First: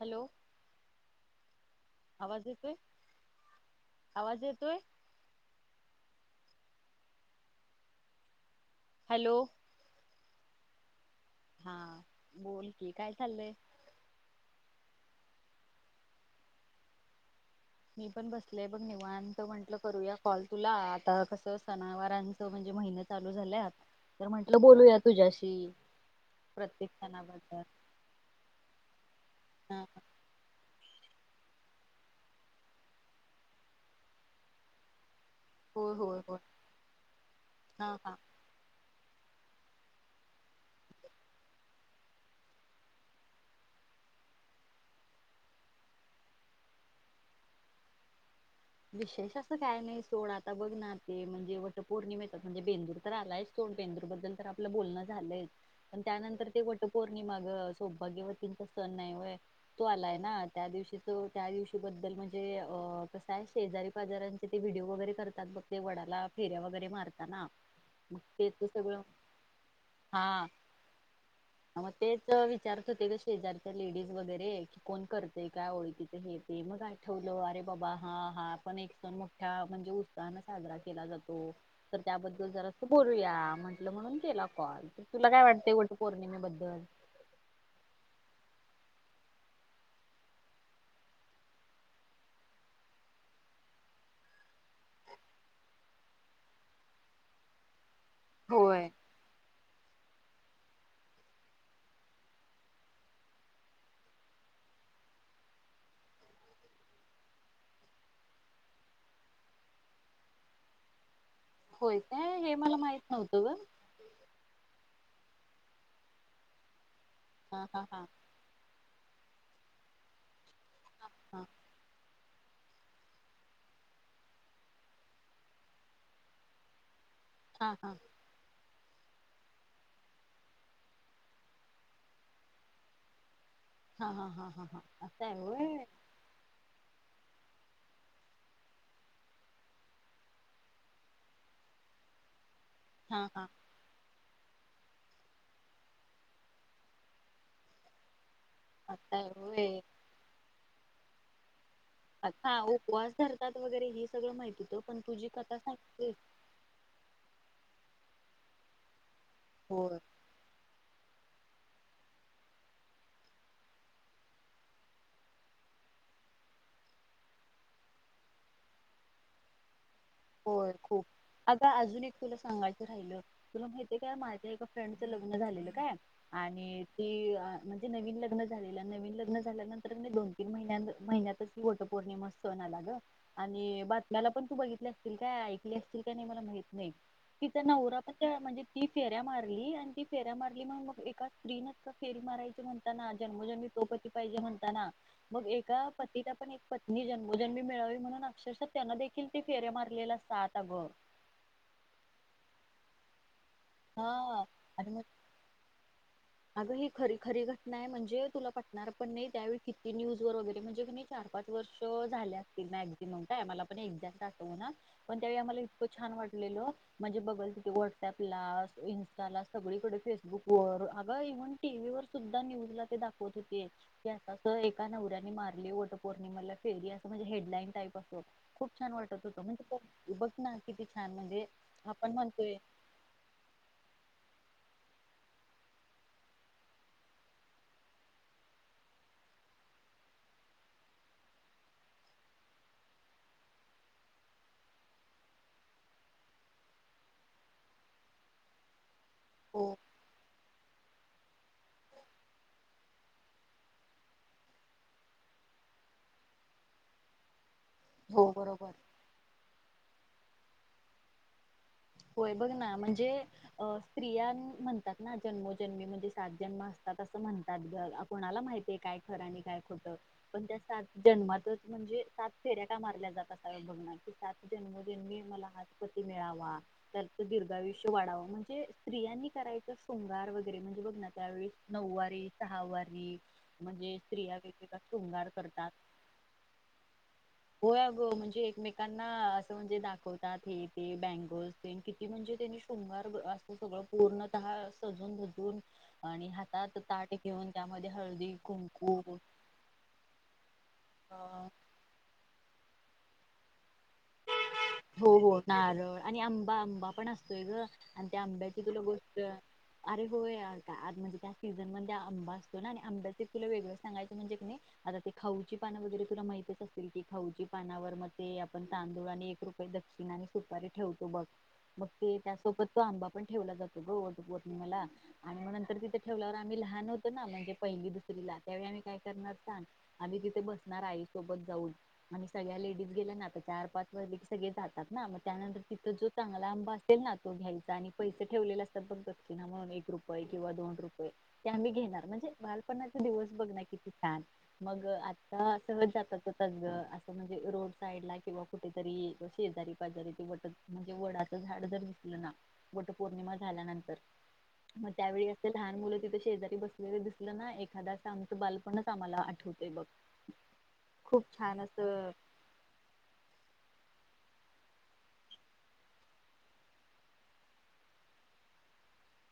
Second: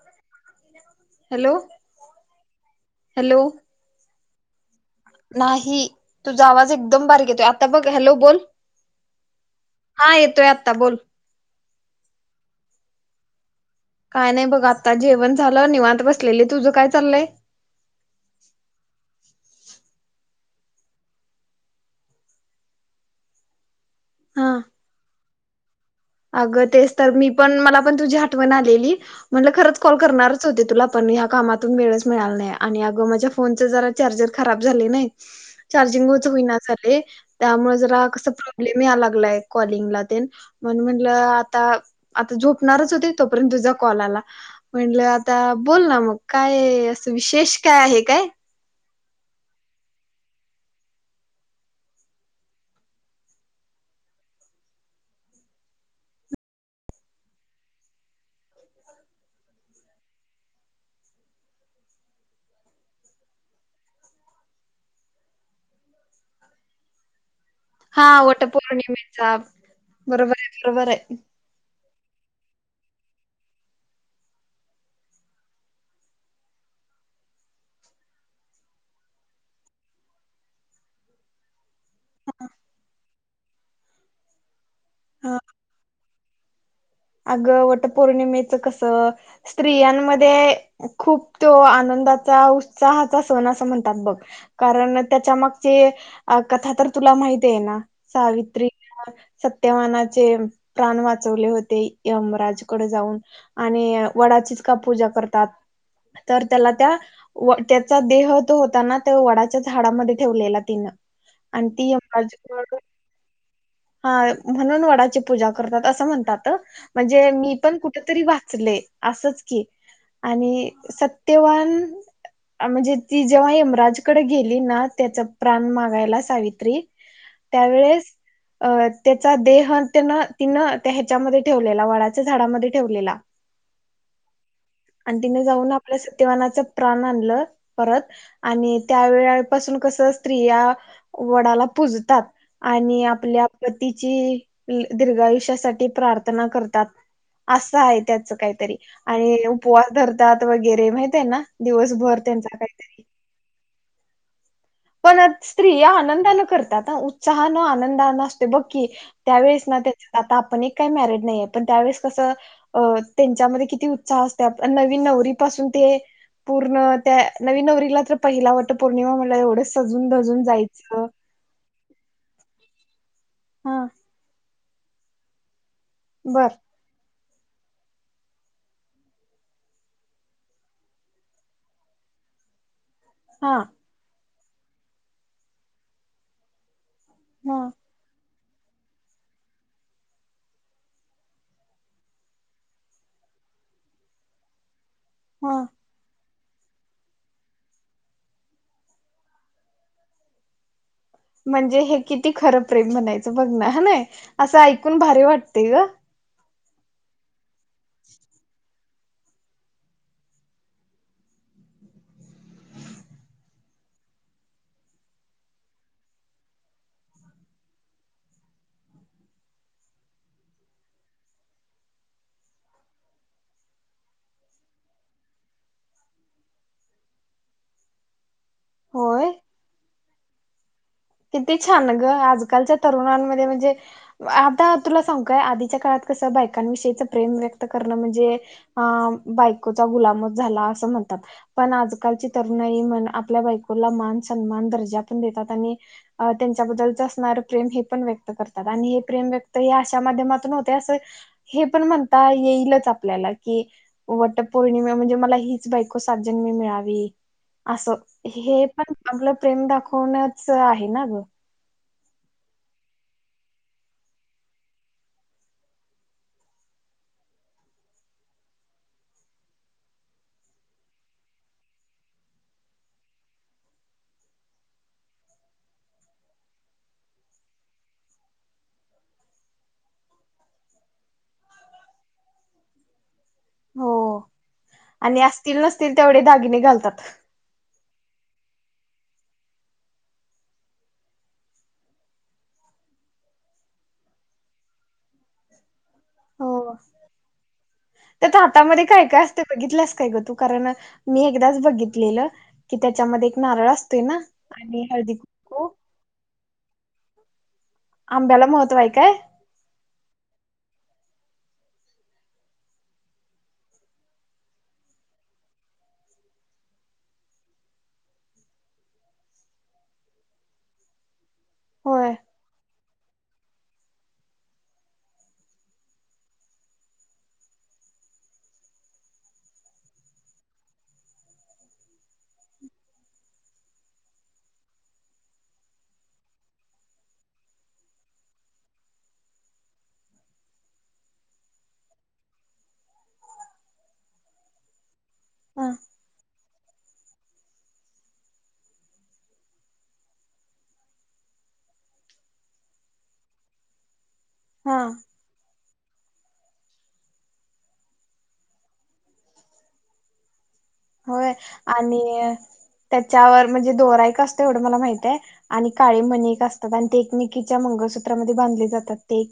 Hello hello आवाज येते. Hello आवाज येतोय. नाही तुझा आवाज एकदम बारीक येतोय आता बघ. हॅलो बोल. हॅलो. ह येतोय आता बोल. हा बोल की काय चाललंय? काय नाही बघ आता जेवण झालं निवांत बसलेली तुझं काय चाललय? मी पण बसलेय बघ निवांत म्हंटलं करूया कॉल तुला आता कसं सनावारांच म्हणजे महिन चालू झाल्यात.. तर हा म्हटलं बोलूया तुझ्याशी. ते. अगं तेच तर मी पण मला पण तुझी आठवण आलेली म्हणलं खरंच हा कॉल करणारच होते तुला. पण ह्या कामातून वेळच मिळाला नाही आणि अगं माझ्या फोनच जरा चार्जर खराब झाले ना! होय चार्जिंग होय होय होईना झालाय त्यामुळे हा जरा हा कसा प्रब्लेम यायला लागलं. कॅल्लिंग ला तेन. मण म्हटलं आता आता झोपणारच होती तोपर्यंत तुझा कॉलला म्हटलं आता बोल ना मग काय असं विशेष काय आहे काय? विशेष असं काय नाही सोड आता बघ ना ते म्हणजे वट पौर्णिमेेत म्हणजे भेंदूर तर आलाय सोड बेंदूर बद्दल तर आपलं बोलण झालंय पण त्यानंतर ते वटपौर्णिमा ग सौभाग्य वतीचा सन नाय व्हय. तो आलाय ना, त्या दिवशी तो, त्या दिवशी बद्दल म्हणजे.. काय शेजारी पाजऱ्यांचे ते व्हिडिओ वगैरे करतात बग ते वडाला फेऱ्या वगैरे मारतात ना. हा वट पौर्णिमेचा बरोबर हा आहे बरोबर आहे. मग तेच विचारत होते ग शेजारच्या लेडीज वगैरे की कोण करते काय ओळखीच हे ते मग आठवलं अरे बाबा हा हा पण एक सण मोठ्या म्हणजे उत्साहने साजरा केला जातो. तर त्याबद्दल जरा त बोलूया. म्हंटलं म्हणून केला कॉल. तुला काय वाटतंय [unintelligible] पौर्णिमे बद्दल. अग वटपौर्णिमेच कसं स्त्रियांमध्ये खूप तो आनंदाचा उत्साहाचा सण असं म्हणतात बघ कारण त्याच्या मागची कथा तर तुला माहती आहे ना. सावित्री. होय तेवानाचे प्राण वाचवले होते. यमराज कडे जाऊन आणि वडाचीच का पूजा करतात तर त्याला त्या त्याचा देह तो होता ना त्या वडाच्या झाडामध्ये ठेवलेला तिनं. आणि ती होय काय हे यमराज मला माहित नव्हतं ग! हा म्हणून वडाची पूजा करतात असं म्हणतात. म्हणजे मी हा पण हा हा कुठेतरी वाचलेय. असंच की आणि... हा सत्यवान.. म्हणजे ती जेव्हा यमराज कडे गेली ना त्याचा प्राण मागायला सावित्री हा हा त्यावेळेस, अ त्याचा देह त्यानं तिनं त्या ह्याच्यामध्ये ठेवलेला वडाच्या झाडामध्ये ठेवलेला हा हा हा हा हा आणि असं आहे तिने जाऊन होय आपल्या सत्यवानाचा प्राण [inaudible] हा हा आपल्या पतीची, दीर्घा आयुष्यासाठी प्रार्थना करतात. असं आहे त्याचं असं आहे काही, उपवास धरतात वैर ते माहित आहे ना? दिवसभर त्यांचा अच्छा काहीतरी उपवास धरतात वगैरे ह सगळं माहिती आहे पण स्त्रिया आनंदान करतात उत्साहान आनंदा ना असते बकी त्यावेळेस ना होय त्याच्या आता आपण काय मॅरेट नाही पण त्यावेळेस कस अ त्यांच्यामध्ये किती उत्साह असत नवीन नवरी पासून ते पूर्ण त्या नवी नवरीला तर पहिला वट पौर्णिमा म्हला एवढंच हो खूप अगं, अजून एक तुला सांगाय राहिलं.. तुला हा माहितीय काय माझ्या? फ्रडचं लग्न झालेलं. काय बर आणि ती म्हणजे नवीन लग्न झालेलं नवीन लग्न झाल्यानंतर म्हणजे दोन तीन महिन्या महिन्यातच वटपौर्णिमा सण आला ग हा आणि बातम्याला [unintelligible] असतील काय ऐकले असतील का नाही मला माहित नाही कि हा त्यांना म्हणजे ती फेऱ्या मारली आणि ती फेऱ्या मारली. मग मग एका स्त्रीनच का फेरी मारायची म्हणताना? जन्मोजन्मी तोपती पाहिजे म्हणताना. मगं हा एका पतीला पण एक पत्नी जन्मोजन्मी मिळावी म्हणून अक्षरशः त्यांन देखील ते फेऱ्या मार लेला सात अगं. म्हणजे हे किती खरं प्रेम म्हणायच? बघ ना हा नाय? असं आणि मग ऐकून भारी वाटतय ग. अगं हे खरी खरी घटना नाही म्हणजे तुला पटणार पण नई त्या वेळ किती न्यूज वर वैगेरे म्हणजे किणी चार पाच वर्षे झाले असतील मॅक्सिमम. काय इग्झॅक्ट आठवना पण त्या वेळी आम्हाला इतक छान वाटलेले. माझ बगल च्या त्या व्हॉटअप ला इन्स्टॉला फेसबुक वर इव्हन टीव्ही वर सुद्धा न्यूज ला ते दाखवत होते. की आता एका नवऱ्याने मारली वट पौर्णिमेला फेरी. असं म्हणजे हेडलाईन टाईप असत. खूप छान वाटत होय होतं. माहितीये का? तू बघ ना. किती छान म्हणजे किती छान ग. आपण म्हणतोय आजकालच्या तरुणांमध्ये म्हणजे आप आता तुला सांगू का? आधीच्या काळात कसं बायकांविषयीच प्रेम व्यक्त करणं म्हणजे. अ बायकोचा गुलाम झाला असं म्हणतात. पण आजकालची तरुणाई म्हणजे आपल्या बायकोला मान सन्मान दर्जा पण देतात. आणि अ त्यांच्याबद्दलच असणार प्रेम हे पण व्यक्त करतात. आणि हे प्रेम व्यक्त हो हे अशा माध्यमात ते अस हे पण म्हणता येईलच आपल्याला. की वटपौर्णिमा म्हणजे मला हीच बायको सात जन्म मिळावी. असं. हो हे बरोबर पण आपलं प्रेम दाखवणच आहे. ना ग? होय बघ ना? म्हणजे अ.. स्त्रियांन म्हणतात ना. जन्मजन्मी मध्ये सात जन्म असतात. असं म्हणतात कोणाला माहितीये काय खर आणि काय खोट? पण त्या सात जन्मतःच म्हणजे सात फेऱ्या का मारल्या जातात? अस बघना की सात जन्मोजन्मी मला हाच पती मिळावा? त्याच दीर्घायुष्य वाढावं. म्हणजे स्त्रियांनी करायचं शृंगार वगैरे म्हणजे बघ ना? त्यावेळी नऊवारी सहावारी हो म्हणजे स्त्रिया वेगवेगळा आणि शृंगार असतील करतात. नसतील तेवढे दागिने घालतात हो म्हणजे एकमेकांना असं म्हणजे दाखवतात हे ते बँगल्स किती म्हणजे त्यांनी? शृंगार अस सगळं पूर्णतः सजून धजून. आणि हो. हातात ताट घेऊन त्यामध्ये हळदी त्याच हाता मध्ये कुंकू काय काय असत? बघितलस काय ग तू? कारण मी अ एकदाच बघितलेलं. की त्याच्यामध्ये.. एक नारळ असतय ना? आणि हळदी हो हो कुंकू नारळ आणि आंबा पण असतोय ग. आणि त्या आंब्याला आंब्याची महत्त्व तुला आहे काय गोष्ट-' अरे होय आज म्हणजे त्या सीझन मध्ये आंबा असतो ना आणि आंब्याच तुला वेगळं सांगायचं म्हणजे कणी आता ते खाऊची पान वगैरे तुला माहितच असतील की. खाऊची पानावर मग ते आपण तांदूळ आणि एक रूप दक्षिणा आणि सुपारी ठेवतो बघ? मग होय ते त्यासोबत तो आंबा पण ठेवला जातो ग वटपौर्णिमेला. आणि म नंतर तिथे ठेवल्यावर आम्ही लहान होतो ना. म्हणजे पहिली दुसरीला त्यावेळी आम्ही काय करणार सांग? आधी तिथे बसणार. आई सोबत जाऊन आणि सगळ्या लेडीज गेल्या ना. आता चार पाच वाज सगळे जातात ना म. त्यानंतर तिथं जो चांगला आंबा असेल ना. तो घ्यायचा आणि पैसे ठेवले असत. बघकी म्हणून एक रुपये किंवा दोन रुपये ते आम्ही घेणार. म्हणजे बालपणाचा दिवस बघ ना किती छान मग आत ह.. सगळे जातातच. सगळं असं म्हणजे रोड साईड ला किंवा कुठेतरी शेजारी पाजारी ते वट म्हणजे वडाचं झाड जर दिसलं ना वट पौर्णिमा झाल्यानंतर. हा मग त्यावेळी असेल लहान मुलं तिथं शेजारी बसलेले दिसलं ना एखादा असं आमचं बालपणच आम्हाला आठवते बघ- खूप होय छान असं आणि त्याच्यावर म्हणजे दोरा- असत एवढं मला माहितय आणि काळे मणी एक असतात आणि ते एकमेकीच्या मंगळसूत्रामध्ये बांधले जातात ते.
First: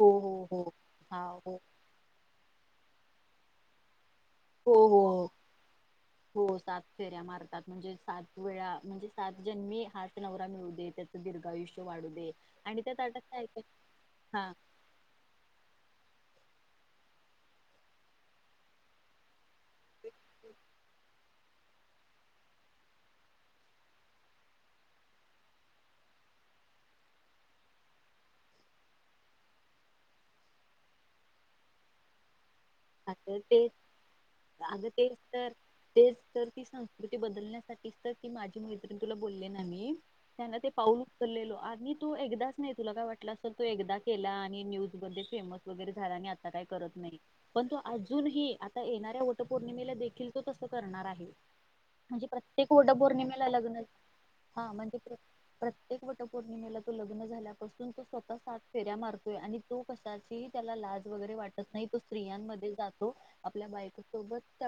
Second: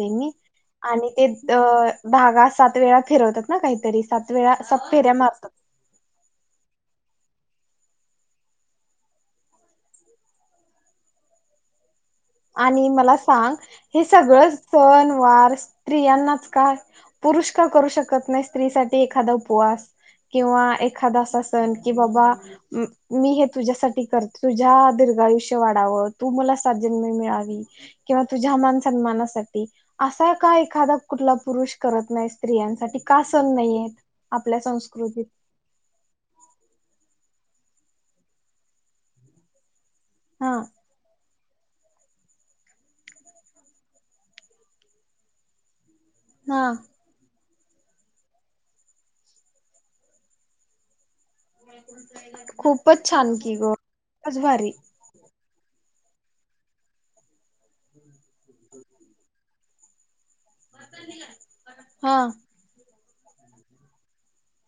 हो हो हो हा हो [unintelligible] धागा- सात वेळा फिरवतात ना काहीतरी- सात वेळा हो सात फेऱ्या हो मास मारतात. हो सात फेऱ्या मारतात म्हणजे सात वेळा म्हणजे सात जन्मी हाच नवरा मिळू दे त्याचं दीर्घायुष्य वाढूदे आणि मला सांग हे सगळं हा सण वार स्त्रियांनाच का? पुरुष का करू शकत नाही स्त्रीसाठी एखादा उपवास किंवा एखादा असा सण कि बाबा मी हे तुझ्यासाठी कर तुझ्या दीर्घयुष्य वाढाव तू मला साथ- किवा तुझ्या मानसन्मासाठी असा एखादा कुठला पुरुष करत नाही स्त्रियांसाठी. का आता सण ते नाहीयेत आपल्या अग तेच संस्कृतीत तर तेच तर ती संस्कृती- बदलण्यासाठीच तर ती माझी मैत्रिण तुला बोलली ना मी. हा त्यांना ते पाऊल उचललेलो आणि तो एकदाच नाही तुला काय वाटलं सल तो एकदा केला आणि न्यूज मध्ये फेमस वगैरे- झाल्याने आता हा काही करत नाही. [unintelligible] अजूनही आता येणाऱ्या वटपौर्णिमेला देखील तो तसं करणार आहे. म्हणजे प्रत्येक खूपच छान वटपौर्णिमेला की ग लग्न खूपच हा भारी म्हणजे प्रत्येक- वट पौर्णिमेला तो लग्न झाल्यापासून तो स्वतः सात फेऱ्या मारतोय आणि तो क- त्याला लाज वगैरे वाटत नाही तो हा स्त्रियांमध्ये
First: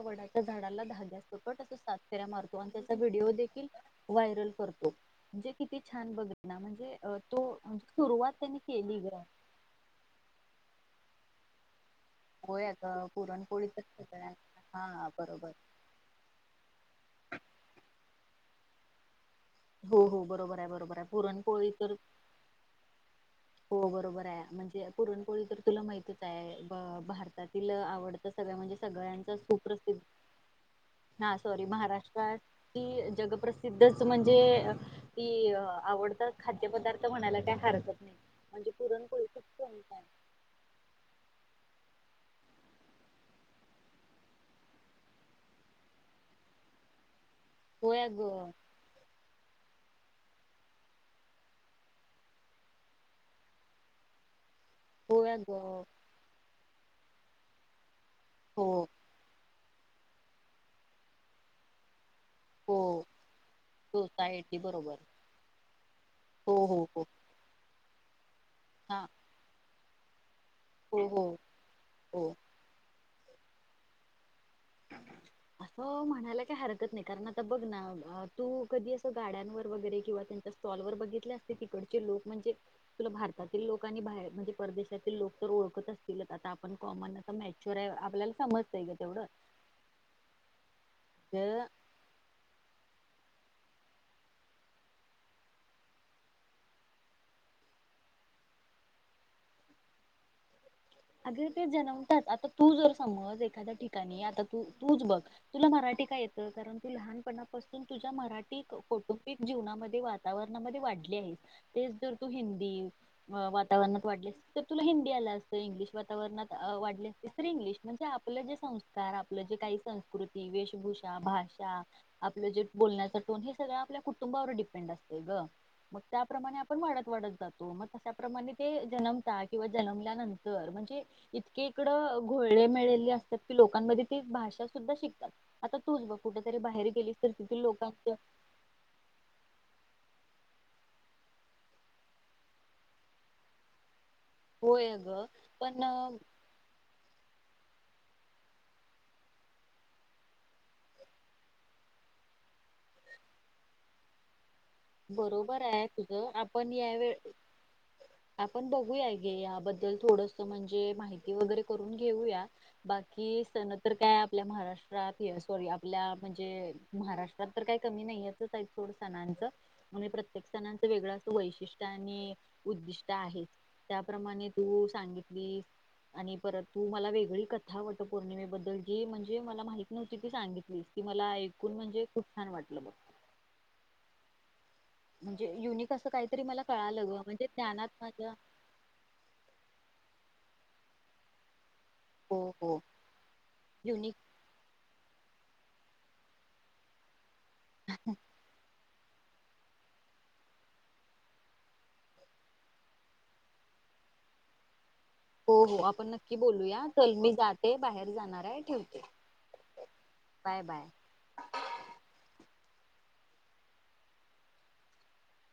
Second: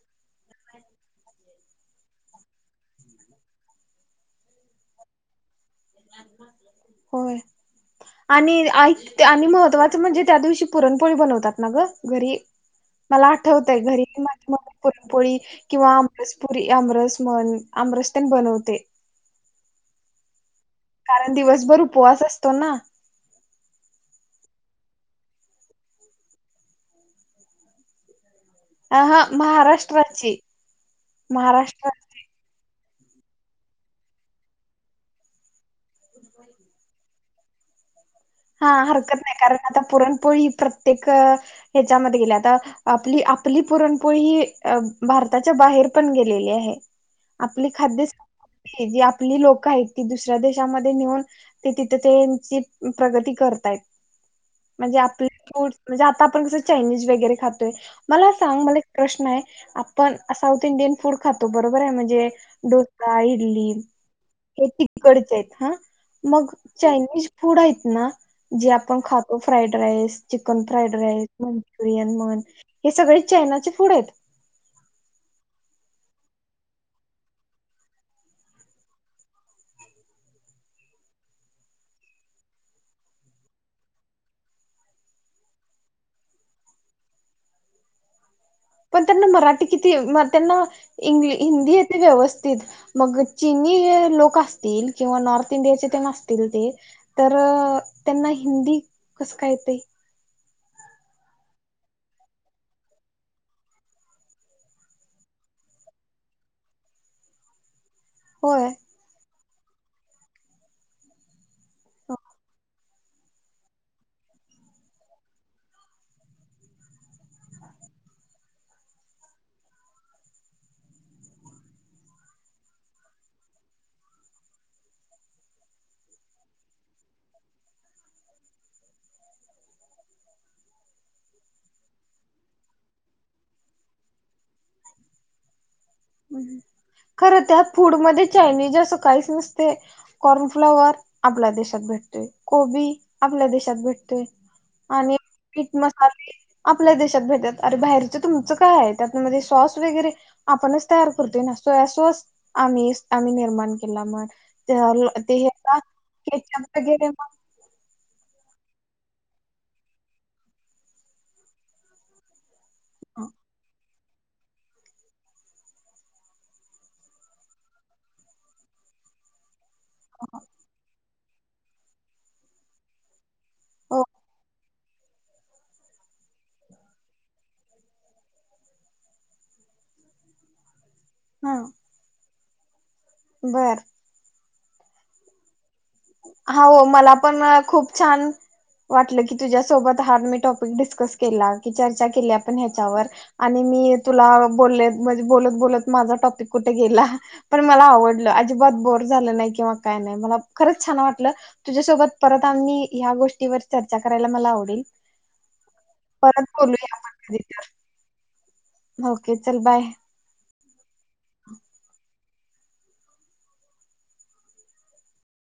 वडाच्या झाडाला सात फेऱ्या मारतो आणि त्याचा व्हिडओ देखील व्हायरल करतो. किती छान बघल ना म्हणजे होय तो सुरुवात त्यांनी आणि केली ग. पोळी बनवतात ना ग. घरी होय अगं मला पुरणपोळी आठवतय तर घरी माझी म सगळ्यांना हा पुरणपोळी बरोबर किंवा आमरसपुरी आमरस म्हण आमरस- बनवते हो हो बरोबर आहे बरोबर आहे कारण पुरणपोळी दिवसभर तर उपवास असतो ना. हो बरोबर आहे म्हणजे पुरणपोळी तर तुला माहतीच आहे भारतातील आवडत- सगळ म्हणजे अ हा सगळ्यांच सुप्रसिद्ध महाराष्ट्राची हा सॉरी महाराष्ट्र महाराष्ट्रात. ती जगप्रसिद्धच म्हणजे ती आवडता खाद्यपदार्थ म्हणायला काय हरकत नाही. हा म्हणजे हरकत पुरणपोळी नाही खूप कारण आता फेमस आहे पुरणपोळी प्रत्येक- ह्याच्यामध्ये गेले आता आपली -आपली पुरणपोळी ही भारताच्या बाहेर पण गेलेली आहे. आपली होय अग खाद्यसंस्कृती आहे जी आपलं ही लोक आहेत की दुसऱ्या देशामध्ये नेऊन ते तिथ ते प्रगती करतायत म्हणजे आपले होय अग फूड म्हणजे आता आपण कस चायनिज वगैरे खातोय मला सांग हो मला एक प्रश्न आहे आपण साऊथ इंडियन फूड खातो बरोबर आहे. म्हणजे हो डोसा, इडली सोसायटी हे बरोबर तकडचे आहेत हा मग हो हो हो चायनीज फूड आहेत. ना. जे आपण हा खातो फ्राईड रईस चिकन, फ्राईड हो हो राईस, मंचुरियन हो म्हण हे सगळी चायना चे फूड आहेत. असं म्हणायला काही हरकत नाही कारण आता बघ ना तू कधी असं गाड्यांवर वगैरे किंवा त्यांच्या स्टॉलवर बघितले असतील तिकडचे लोक म्हणजे तुला भारतातील लोक आणि बाहेर म्हणजे परदेशातील लोक तर ओळखत असतीलच आता आपण कॉमन आता मॅच्युर आहे आपल्याला समजतंय की तेवढं ते किती मग त्यांना इंग्लि जर हिंदी येतंय व्यवस्थित मग चीनी हे लोक असतील किंवा नॉर्थ इंडियाचे तेन असतील ते तर त्यांना हिंदी कस काय येतंय अग ते जन्मतात आता तू जर समज एखाद्या ठिकाणी आता तू तूच बघ तुला मराठी काय येतं कारण तू लहानपणा पासून तू तूझ्या मराठी होय कौटुंबिक जीवनामध्ये वातावरणामध्ये वाढले आहे तेच जर तू हिंदी वातावरणात वाढलीस तर तुला हिंदी आल असत. तू जर इंग्लिश वातावरणात अ वाढली असतीस तर इंग्लिश म्हणजे आपलं जे संस्कार आपलं जे काही संस्कृती, वेशभूषा, भाषा आपलं जे बोलण्याचा टोन हे सगळं आपल्या कुटुंबावर डिपेंड असतय ग मग त्याप्रमाणे आपण वाढत वाढत जातो मग तशा प्रमाणे ते जन्मतात किंवा जन्मल्यानंतर तर म्हणजे इतके इकडं घोळेमिळेले असतात की लोकांमध्ये ती भाषा सुद्धा शिकतात आता तूच बघ कुठेतरी बाहेर गेलीस तर खरं तिथील त्या फूड लोकांच मधे चायनीज असं काहीच नसतंय कॉर्नफ्लाॉवर आपल्या देशात भेटतोय कोबी आपल्या देशात भेटतोय होय भेटतय आणि अगं मीठ पण मसाले आपल्या देशात भेटात आरे बाहेरचं तुमचं काय आहे त्यात म्हणजे सॉस वगैरे आपणच तयार करतोय ना सोया सॉस आम्ही. आम्ही निर्माण केला म्हण ते हा. ते बरोबर यांच्यात आहे तुझं आपण ठेच्यात वगैरे यावे मग आपण बघूया घे या बद्दल थोडस म्हणजे माहिती वगैरे करून घेऊया बाकी सन तर काय आपल्या महाराष्ट्रात हे सॉरी आपल्या म्हणजे महाराष्ट्रात तर काय कमी नहीयच आहेत सोड सणांचं आणि प्रत्येक सणांचं वेगळ असतय वैशिष्ट्य आणि उद्दिष्ट आहे त्या हो प्रमाणे तू सांगितलीस आणि परत तू मला वेगळी कथा वट पौर्णिमेबद्दल जी म्हणजे मला माहित नव्हती ती सांगितलीस मला हा ऐकून म्हणजे खूप छान वाटलं बघ. बर. म्हणजे युनिक असं काहीतरी मला हा हो कळालं मला ग पण म्हणजे ज्ञानात खूप छान माझ्या वाटलं की तुझ्यासोबत हा मी टॉप डिस्कस केला. चरच्या केली हो आपण हो ह्याच्यावर, आणि मी युनिक तुला बोले म्हणजे बोलत बोलत माझा टॉपिक कुठ गेला पण मला आवडलं. अजिबात बोर झालं नाही किंवा काय नाय मला खरंच छान वाटलं, तुझ्यासोबत परत आम्ही या गोष्टीवर चर्चा करायला मला आवडेल. हो हो आपण नक्की परत बोलूया, आपण चल मी कधी जाते बाहेर जाणारे ठेवते. ओके चल बाय. Bye bye.